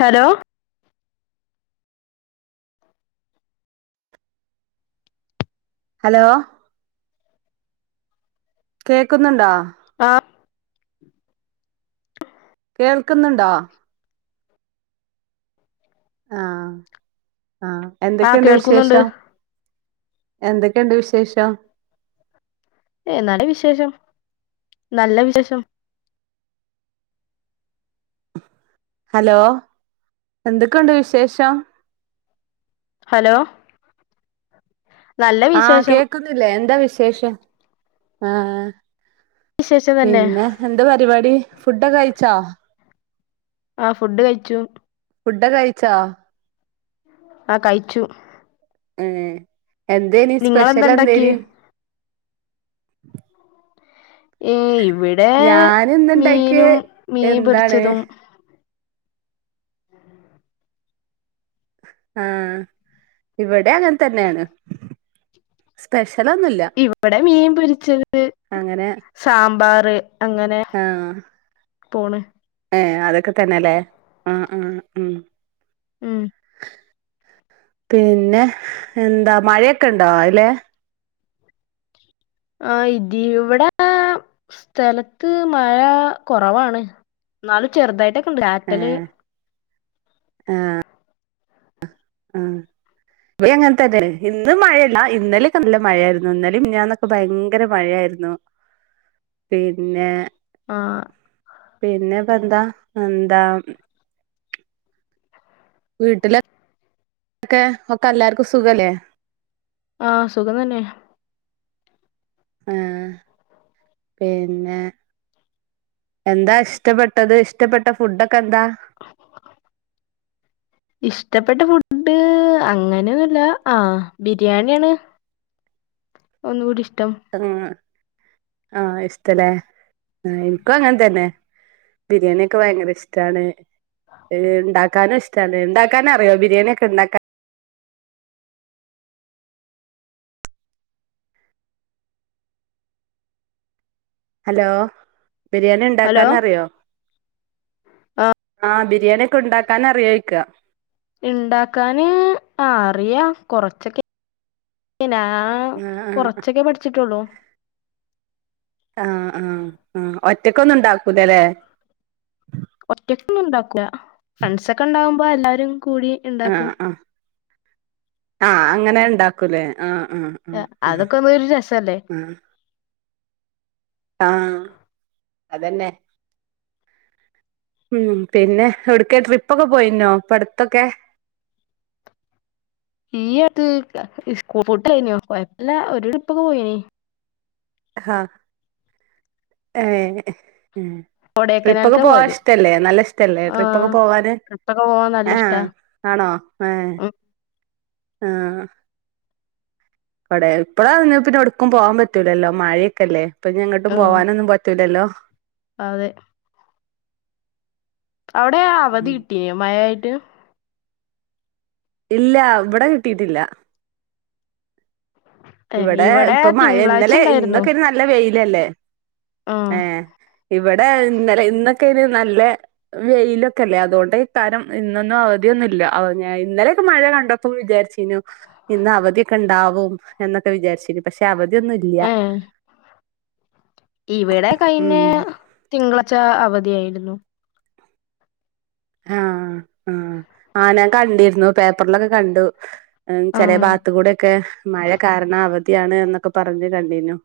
Hello hello കേക്കുന്നുണ്ടോ ആ [inaudible] കേൾക്കുന്നുണ്ടോ ആ ആഹ ആ എന്തൊക്കെയുണ്ട് കേൾക്കുന്നുണ്ട് വിശേഷം എന്തൊക്കെയുണ്ട് വിശേഷം എന്നാല വിശേഷം നല്ല വിശേഷം ഹലോ എന്തൊക്കെയുണ്ട് വിശേഷം ഹലോ നല്ല ആ വിശേഷം കേക്കുന്നില്ലേ എന്താ വിശേഷം ആ വിശേഷം തന്നെ പിന്നെ എന്താ പരിപാടി ഫുഡൊക്കെ കഴിച്ചോ ആ ഫുഡ് കഴിച്ചു ഫുഡ് ക്കെ കഴിച്ചോ ആ കഴിച്ചു ഏ എന്തേനി സ്പെഷ്യൽ നിങ്ങളെന്താ എന്തേ നി ഉണ്ടാക്കിയേ [inaudible] ഇ ഇവിടെ ഞാന് ഇന്നുണ്ടാക്കിയെ മീനും മീൻ എന്താണ് പൊരിച്ചതും ആ ഇവിടെ അങ്ങനെ തന്നെയാണ് സ്പ ഇവിടെ മീൻ പൊരിച്ചത് സാമ്പാർ [unintelligible] ആ പോണ് ഏ അതൊക്കെ തന്നെല്ലേ ആ ആ ഉം ഉം പിന്നെ എന്താ മഴയൊക്കെ ഉണ്ടോ അതിലേ? ആ ഇതി ഇവിടെക സ്ഥലത്ത് മഴ കൊറവാണ് ന്നാലും ചെറുതായിട്ട് ഏ ആ ആ ഇവിടെ അങ്ങനെ തന്നെ ഇന്ന് മഴല്ല ഇന്നലെക്കെ നല്ല മഴയായിരുന്നു ഇന്നലെ മിനിഞ്ഞാന്നും ഒക്കെ ഭയങ്കര മഴയായിരുന്നു പിന്നെ ആ പിന്നെപ്പന്താ എന്താ വീട്ടിലൊക്കെ ഒക്കെ എല്ലാർക്കും സുഖല്ലേ? ആ സുഖം തന്നെ ആ പിന്നെ എന്താ ഇഷ്ടപ്പെട്ടത് ഇഷ്ടപ്പെട്ട ഫുഡൊ ഇഷ്ടപ്പെട്ട ഫു ഡ്‌ അങ്ങനെന്നുല്ല ആ ബിരിയാണിയാണ് ഒന്നുകൂടി ഇഷ് തും ആ എസ് ഇഷ്ടലേ ആ ഇൻക്കും അങ്ങനെ തന്നെ ബിരിയാണിയെക്കെ ഭയങ്കര ഇഷ്ടാണ് ഉണ്ടാക്കാനും ഇഷ്ടാണ് ഉണ്ടാക്കാന് അറിയോ ബിരിയാണിക്കെ ഇണ്ടാക്കാ ഹലോ ബിരിയാണി ഹലോ ഉണ്ടാക്കാൻ അറിയോ ബിരിയാണിയൊക്കെണ്ടാക്കാൻ അറിയോയിക്കാ ഇണ്ടാക്കാന് ആ അറിയാം കൊറച്ചൊക്കെ [unintelligible] ഞാ ആഹ് കൊറച്ചൊക്കെ പഠിച്ച് ട്ടെള്ളൂ ആ ആആ ഒറ്റക്കൊന്നും ഉണ്ടാക്കൂലല്ലേ ഒറ്റക്ക് ഒന്നും ഉണ്ടാക്കൂല ഫ്രണ്ട്സ് ഒക്കെ ഉണ്ടാകുമ്പോ എല്ലാരും കൂടി ആ ഇണ്ടാക്കും ആ ആ അങ്ങനെ ഇണ്ടാക്കൂലേ ആ ആ ആ ആ അതൊക്കെ ഒന്നും ഒരു രസല്ലേ ആ ആ അതന്നേ ഉം പിന്നെ എവ്‌ട്ക്കേ ട്രിപ്പൊക്കെ പോയിന്നോ ഇപ്പ അടുത്തൊക്കെ ഈ അട്ത്ത് സ്കൂൾ പൂട്ടാലേനിയൊ കൊഴപ്പല്ല്യ ഒരു ട്രിപ്പൊക്ക പോയിനി ആ ഏ ട്രിപ്പൊക്കെ കൊടേക്കനാൽക്കാ പോവാൻ പോയത് ഇഷ്ടല്ലേ നല്ല ഇഷ്ടല്ലേ ട്രിപ്പൊക്കെ ആഹ് പോവാന് ട്രിപ്പൊക്കെ പോവാൻ നല്ല ആ ഇഷ്ടാ ആണോ ഏ ഉം ആ [unintelligible] ഇപ്പള പിന്നേ പിന്നെ ഒടുക്കും പോവാൻ പറ്റൂലല്ലോ മഴയൊക്കെല്ലേ ഇപ്പം ഇഞ്ഞി എങ്ങട്ടും ഉം പോവാനൊന്നും പറ്റൂലല്ലോ അതെ അവിടെ അവധി ഉം കിട്ടീനോ മഴ ആ ട്ട് ഇല്ല ഇവടെ കിട്ടിട്ടില്ല ഏ ഇവടെ ഇവിടെ ഇപ്പൊ മഴ തിങ്കളാഴ്ച ഇന്നലെ ഉണ്ടായിരുന്നു ഇന്നൊക്കെ നല്ല വെ ഇല്ലല്ലേ ആ ഏ ഇവിടെ ഇന്നലെ ഇന്നൊക്കെ അയിന് നല്ല വെയിലൊക്കെല്ലേ അതോണ്ടയ്താരം ഇന്നൊന്നും അവധിയൊന്നില്ല [unintelligible] ഇന്നലയൊക്ക മഴ കണ്ടപ്പം വിചാരിചീനു ഇന്ന് അവധിയൊക്കെ ഉണ്ടാവും എന്നൊക്കെ വിചാരിച്ചിനു പക്ഷെ അവ ഇതൊന്നുംല്ല ഏ ഇവിടെ കഴിനേ തിങ്കളായിച്ച അവധി ദേ ആയിരുന്നു ആ ആ ആ നാ കണ്ടിരുന്നു പേപ്പറിലൊക്കെ കണ്ടു ആ ചെല ഭാഗത്ത് കൂടെക്കെ മഴ കാരണം അ ഇയാണ് എന്നൊക്കെ പറഞ്ഞു കണ്ടിന്നു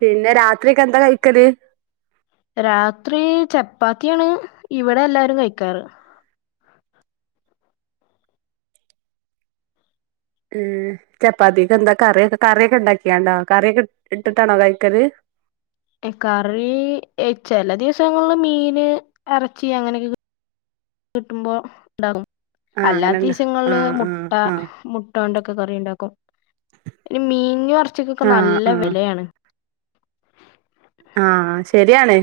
പിന്നെ രാത്രിക്ക എന്താ കഴിക്കല് രാത്രി ചപ്പാത്തിയാണ് ഇവിടെ എല്ലാരും കഴിക്കാറ് മ് ചപ്പാത്തിക്ക് എന്താ കറിയൊക്ക കറിയൊക്ക ഉണ്ടാക്കിയാണ്ടോ കറിയൊക്ക ഇട്ടിട്ടാണോ കഴിക്കത് കറി ചെല ദിവസങ്ങള് മീന് എറച്ചി അങ്ങനെയൊക്കെ കി കിട്ടുമ്പോൾ ഉണ്ടാകും ആഹ് അങ്ങനെണ്ട് അല്ലാത്തീസങ്ങള്ള് ആഹ് ആഹ് മുട്ട ആഹ് മുട്ടാന്റെ ഒര് മീനും ഇറ [unintelligible] ആഹ് നല്ല ആഹ് വെലയാണ് ആഹ് ശരിയാണ്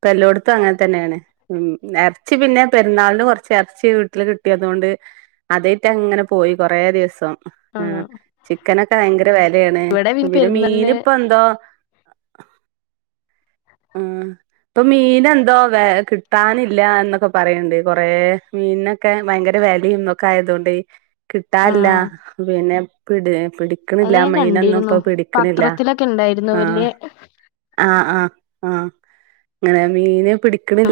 പ്പ എല്ലോട്ത്തും അങ്ങൻ തന്നേണ് ഉ ഇറച്ചി പിന്നെ പെരുന്നാളിന് കൊറച്ച് ഇറച്ചി വീട്ടിൽ കിട്ടിയതുകൊണ്ട് അതേയിറ്റ് അങ്ങനെ പോയി കൊറേ ദിവസം ആ ചിക്കനൊക്കെ ഭയങ്കര വെലേണ് ഇവിടെ പിന്നെ മീന് പെരുന്നാളിന് ഇപ്പൊ എന്തോ ആ ഇപ്പം മീന് എന്തൊ വേ കിട്ടാനില്ല എന്നൊക്കെ പറയണ്ട് കൊറേ മീൻനൊക്കെ ഭയങ്കര വേലിം ഇന്നൊക്കെ ആയതുകൊണ്ട് ആ കിട്ടാല്ല പിന്നെ പിടെ അത് പിടിക്കണില്ല ഞാൻ മീനൊന്നും കണ്ടിരുന്നു ഇപ്പൊ പിടിക്കണില്ല പത്രത്തിലൊക്കെ ഉണ്ടായിരുന്നു ആ വലിയ ആ ആ ആ അങ്ങനെ മീന്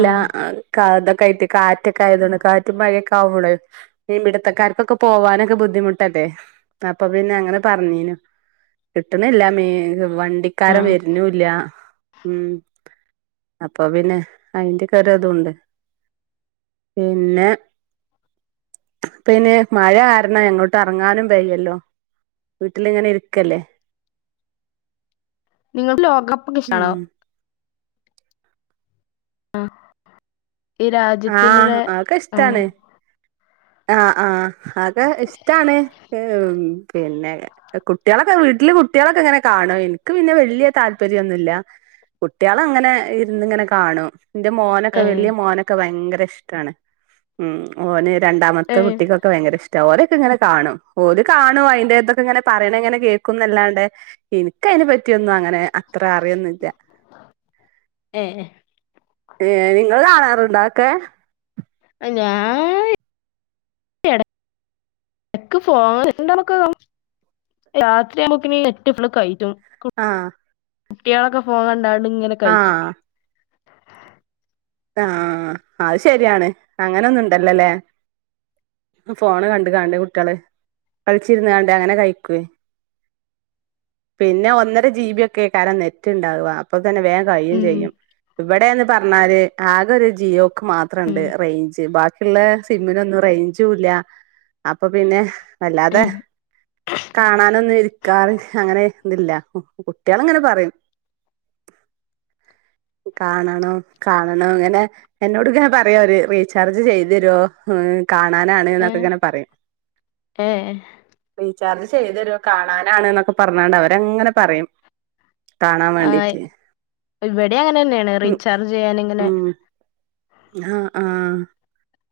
ആ [unintelligible] ക്കയിട്ട് കാറ്റൊക്കെ ആയതൊണ്ട് കാറ്റും, മഴയൊക്കെ ആവുമ്പളെ മീൻ പിടുത്തക്കാർക്കൊക്കെ പോവാനൊക്കെ ബുദ്ധിമുട്ടല്ലേ അപ്പൊ പിന്നെ അങ്ങനെ പറഞ്ഞീനു കിട്ടണില്ല മീ വണ്ടിക്കാരം ആ വരുന്നുല്ല ഉം അപ്പൊ പിന്നെ അയിന്റെക്ക ഒരുതുണ്ട് പിന്നെ പിന്നെ മഴ കാരണം എങ്ങോട്ട് എറങ്ങാനും വയ്യല്ലോ വീട്ടിലിങ്ങനെ ഇരിക്കല്ലേ. നിങ്ങൾ ക്ക് ലോകകപ്പ് ഒക്കെ ഇഷ്ടാണോ? ഉം ആ ആ അതൊക്കെ ഇഷ്ടാണ് ആ ആ ഹത് ഇഷ്ടാണ് പിന്നെ കുട്യോളൊക്കെ വീട്ടില് കുട്ടികളൊക്കെ ഇങ്ങനെ കാണും ഇൻക്ക് പിന്നെ വല്ല്യ താല്പര്യന്നുല്ല കുട്ടിയള അങ്ങനെ ഇരുന്ന് ഇങ്ങനെ കാണും എന്റെ മോനൊക്കെ ഏഹ് വലിയ മോന ഭയങ്കര ഇഷ്ട്ടാണ് ഉം ഓന് രണ്ടാമത്തെ ഏഹ് കുട്ടിക്കൊക്കെ വയങ്കര ഇഷ്ടാ ഓള് ഇങ്ങനെ കാണും ഓള് കാണും അയിന്റെ ഇതൊക്കെ ഇങ്ങനെ പറയണ ഇങ്ങനെ കേൾക്കുംന്നല്ലാണ്ട് ഇനിക്ക അതിനെ പറ്റിയൊന്നും അങ്ങനെ അത്ര അറിയന്നില്ല ഏ ഏ നിങ്ങൾ കാണാറുണ്ടൊ അവൊക്കെ ഞാ എടക്ക് [inaudible] ഫോണ് [unintelligible] രാത്രി ആവുമ്പോക്കിന് നെറ്റ് ഫുൾ കജ്ജും ആഹ് കുട്ടിയോളൊക്കെ ഫോൺ കണ്ടാ ഇങ്ങനെ കഴിച്ച ആ അത് ശരിയാണ് അങ്ങനൊന്ന് ഇണ്ടല്ലോല്ലേ ഫോണ് കണ്ട് കാണ്ട് കുട്യോള് കളിച്ചിരുന്ന് കാണ്ട് അങ്ങനെ കയ്ക്കൊയ് പിന്നെ ഒന്നര ജി ബി ഒക്കെക്കാരം നെറ്റ് ഉണ്ടാവ അപ്പൊ വേം കഴിയും ഉം ചെയ്യും ഇവിടെ പറണ്ണാല് ആകൊരു ജിയോ ക്ക് മാത്രണ്ട് ഉം റേഞ്ച് ബാക്ക് ള്ള സിമ്മിനൊന്നും റേഞ്ചൂല്ല അപ്പൊ പിന്നെ വല്ലാതെ കാണാനൊന്നും ഇരിക്കാറ് അങ്ങനെ തില്ല കുട്ടികള അങ്ങനെ പറയും കാണണണോ കാ ണോ അങ്ങനെ എന്നോട്ങ്ങെനെ പറയവര് റീചാർജ് ചെയ്ത് തരോ കാണാനാണ്ന്നൊക്കെ ഏഹ് ഇങ്ങനെ പറയും ഏഹ് ചാർജ് ചെയ്തേരോ കാണാനാണ് ന്നൊക്കെ പറഞ്ഞാണ്ട് അവരങ്ങനെ പറയും കാണാൻ ആ വേണ്ടീട്ട് ഇവിടിം അങ്ങനെന്നേണ് റീചാർജ് ചെയ്യാന് അങ്ങനെ ആ ആ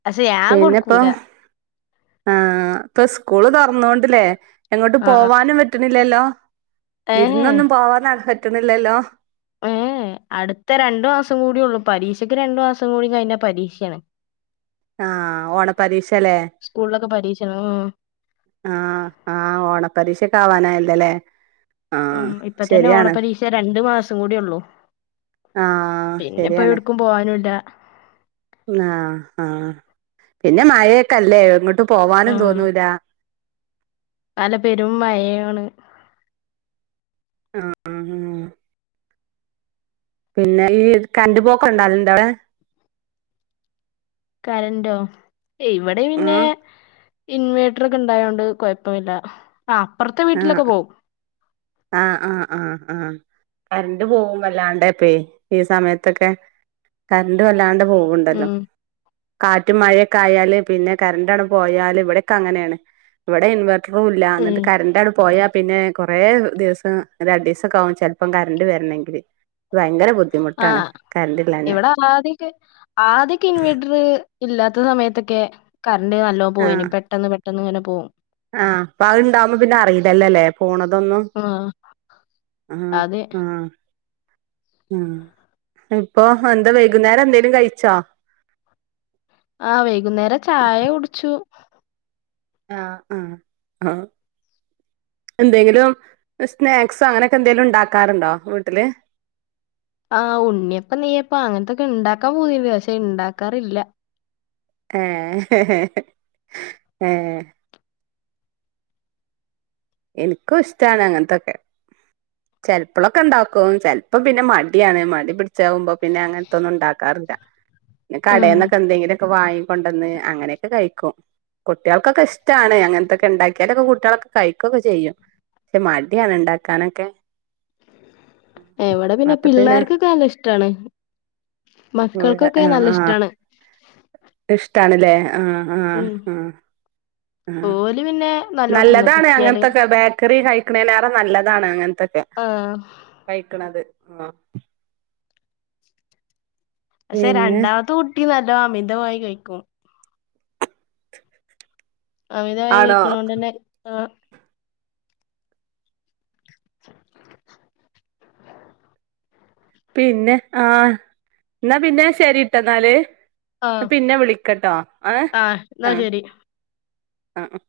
പക്ഷേഞാൻ കൊടുക്കൂല ആ ഇപ്പൊ സ്കൂള് തൊറന്നോണ്ട് ലേ എങ്ങോട്ട് ആഹ് പോവാനും പറ്റ്ണില്ലല്ലോ ഏഹ് വിരുന്നൊന്നും പോവാനാ പറ്റ്ണ് ല്ലല്ലോ ഏ അടുത്ത രണ്ടു മാസം കൂടിയൊള്ളു പരീക്ഷയ്ക്ക് രണ്ടു മാസം കൂടി കഴിഞ്ഞാ പരീക്ഷേണ് ആ ഓണ പരീക്ഷ ലേ സ്കൂളിലൊക്കെ പരീക്ഷയാണ് ഉം ആ ആ ഓണപരീക്ഷക്കെആവാനായല്ല ലേ ഉം ഇപ്പ തന്നെ ഓണ പരീക്ഷ രണ്ടു മാസം കൂടി ഉള്ളൂ ആഹ് പിന്നെപ്പോ ശരിയാണ് എവിടക്കും പോവാനുംല്ല ആഹ് ആഹ് പിന്നെ മയെക്കെ അല്ലേ എങ്ങട്ടും പോവാനും തോന്നൂല അല്ല പെരും മഴയാണ് ആ ആ ഹാ പിന്നെ ഈ കരന്റ് പോക്ക് ഉണ്ടാകല് ഉണ്ടോ അവിടെ കറണ്ട് ഓ ഏ ഇവിടെ പിന്നെ ആഹ് ഇൻവേർട്ടർ ഒക്കെ ഇണ്ടായോണ്ട് കുഴപ്പമില്ല ആ അപ്പുറത്തെ വീട്ടിലൊക്കെ പോവും ആ ആ ആ ആ കറണ്ട്പോകും ഈ സമയത്തൊക്കെ കറണ്ട് വല്ലാണ്ട്- പോവണ്ടല്ലോ ഉം കാറ്റുംമഴയൊക്കെ ആയാല് പിന്നെ കരണ്ട് ആണ്ട് പോയാല് ഇവിടെ ക്കെ അങ്ങനെയാണ് ഇവിടെ ഇൻവട്ടർ- റും ഇല്ല ഉം [inaudible] കറണ്ട് അങ്ങ് പോയാൽ പിന്നെ കുറേ ദിവസം രണ്ടു ദിവസം ഒക്കെ ആകും ചിൽപ്പംകറണ്ട് വരണമെങ്കില് ആ ഇവിടെ [unintelligible] ആദ്യക്കെ ഇൻവേർട്ടർ- ഇല്ലാത്ത സമയത്തൊക്കെ- കറണ്ട് നല്ലോ പോയിപെട്ടെന്ന് പെട്ടെന്ന് ഇങ്ങനെ പോവും ആഇപ്പഅഹ്ഇണ്ടാവുമ്പോ പിന്നെ അറിയില്ലല്ലല്ലേ പോണതൊന്നും ആഹ് ആ അതെ ആ ഉ ഇപ്പൊ എന്താ വൈകുന്നേരം എന്തേലും കഴിച്ചോ ആവൈകുന്നേരം ചായ കുടിച്ചു ആ ആ ആ എന്തെങ്കിലും സ്നാക്സോ അങ്ങനെയൊക്കെ എന്തെങ്കിലും ഉണ്ടാക്കാറുണ്ടോ വീട്ടില് ആ ഉണ്ണിയപ്പം നെയ്യപ്പം അങ്ങനത്തൊക്കെ ഉണ്ടാക്കാൻ പൂ തിണ്ട് പക്ഷേ ഇണ്ടാക്കാറില്ല ഏ ഇനിക്കും ഇഷ്ടാണ് അങ്ങനത്തൊക്കെ ചെലപ്പോളൊക്കെ ഉണ്ടാക്കും ചെലപ്പോം പിന്നെ മടിയാണ് മടി പിടിച്ചാവുമ്പോ പിന്നെ അങ്ങനത്തൊന്നും ഉണ്ടാക്കാറില്ല പിന്നെ ഉം കടയിന്നൊക്കെ എന്തെങ്കിലൊക്കെ വാങ്ങ കൊണ്ടന്ന് അങ്ങനെയൊക്കെ കഴിക്കും കുട്ടികൾക്കൊക്കെ ഇഷ്ടാണ് അങ്ങനത്തൊക്കെ ഉണ്ടാക്കിയാലൊക്കെ കുട്ടികളൊക്കെ കഴിക്കും കഴിക്കുക ഒക്കെ ചെയ്യും പക്ഷെ മടിയാണ്ഉണ്ടാക്കാനൊക്കെ ഇവിടെ പിന്നെ പിള്ളേർക്കൊക്കെ നല്ല ഇഷ്ടാണ് മക്കൾക്കൊക്കെ ആ നല്ല ഇഷ്ടാണ് ഇഷ്ട്ടം ആണില്ലേ ആഹ് ആ ഉം ആ ആ ഓല് പിന്നെ നല്ലോ തിന്നും നല്ലതാണ് കിട്ടിയാല്. അങ്ങനത്തെൊക്കെ ബേക്കറി കൈ- ലേറെ [unintelligible] നല്ലതാണ് അങ്ങനെ- അതൊക്കെ ആഹ് കഴിക്കണത് ആ പക്ഷെ പിന്നെ രണ്ടാമത്തെ കുട്ടി നല്ല [unintelligible] അമിതമായി കഴിക്കും അമിതായി ആണോ കഴിക്കുണോണ്ടെന്നെ ആ പിന്നെ ആഹ് ന്നാ പിന്നെ ശരിട്ടോ എന്നാല് ആഹ് പിന്നെ വിളിക്കട്ടോ ആഹ് ന്നാ ആഹ് ശരി. ആ ഉം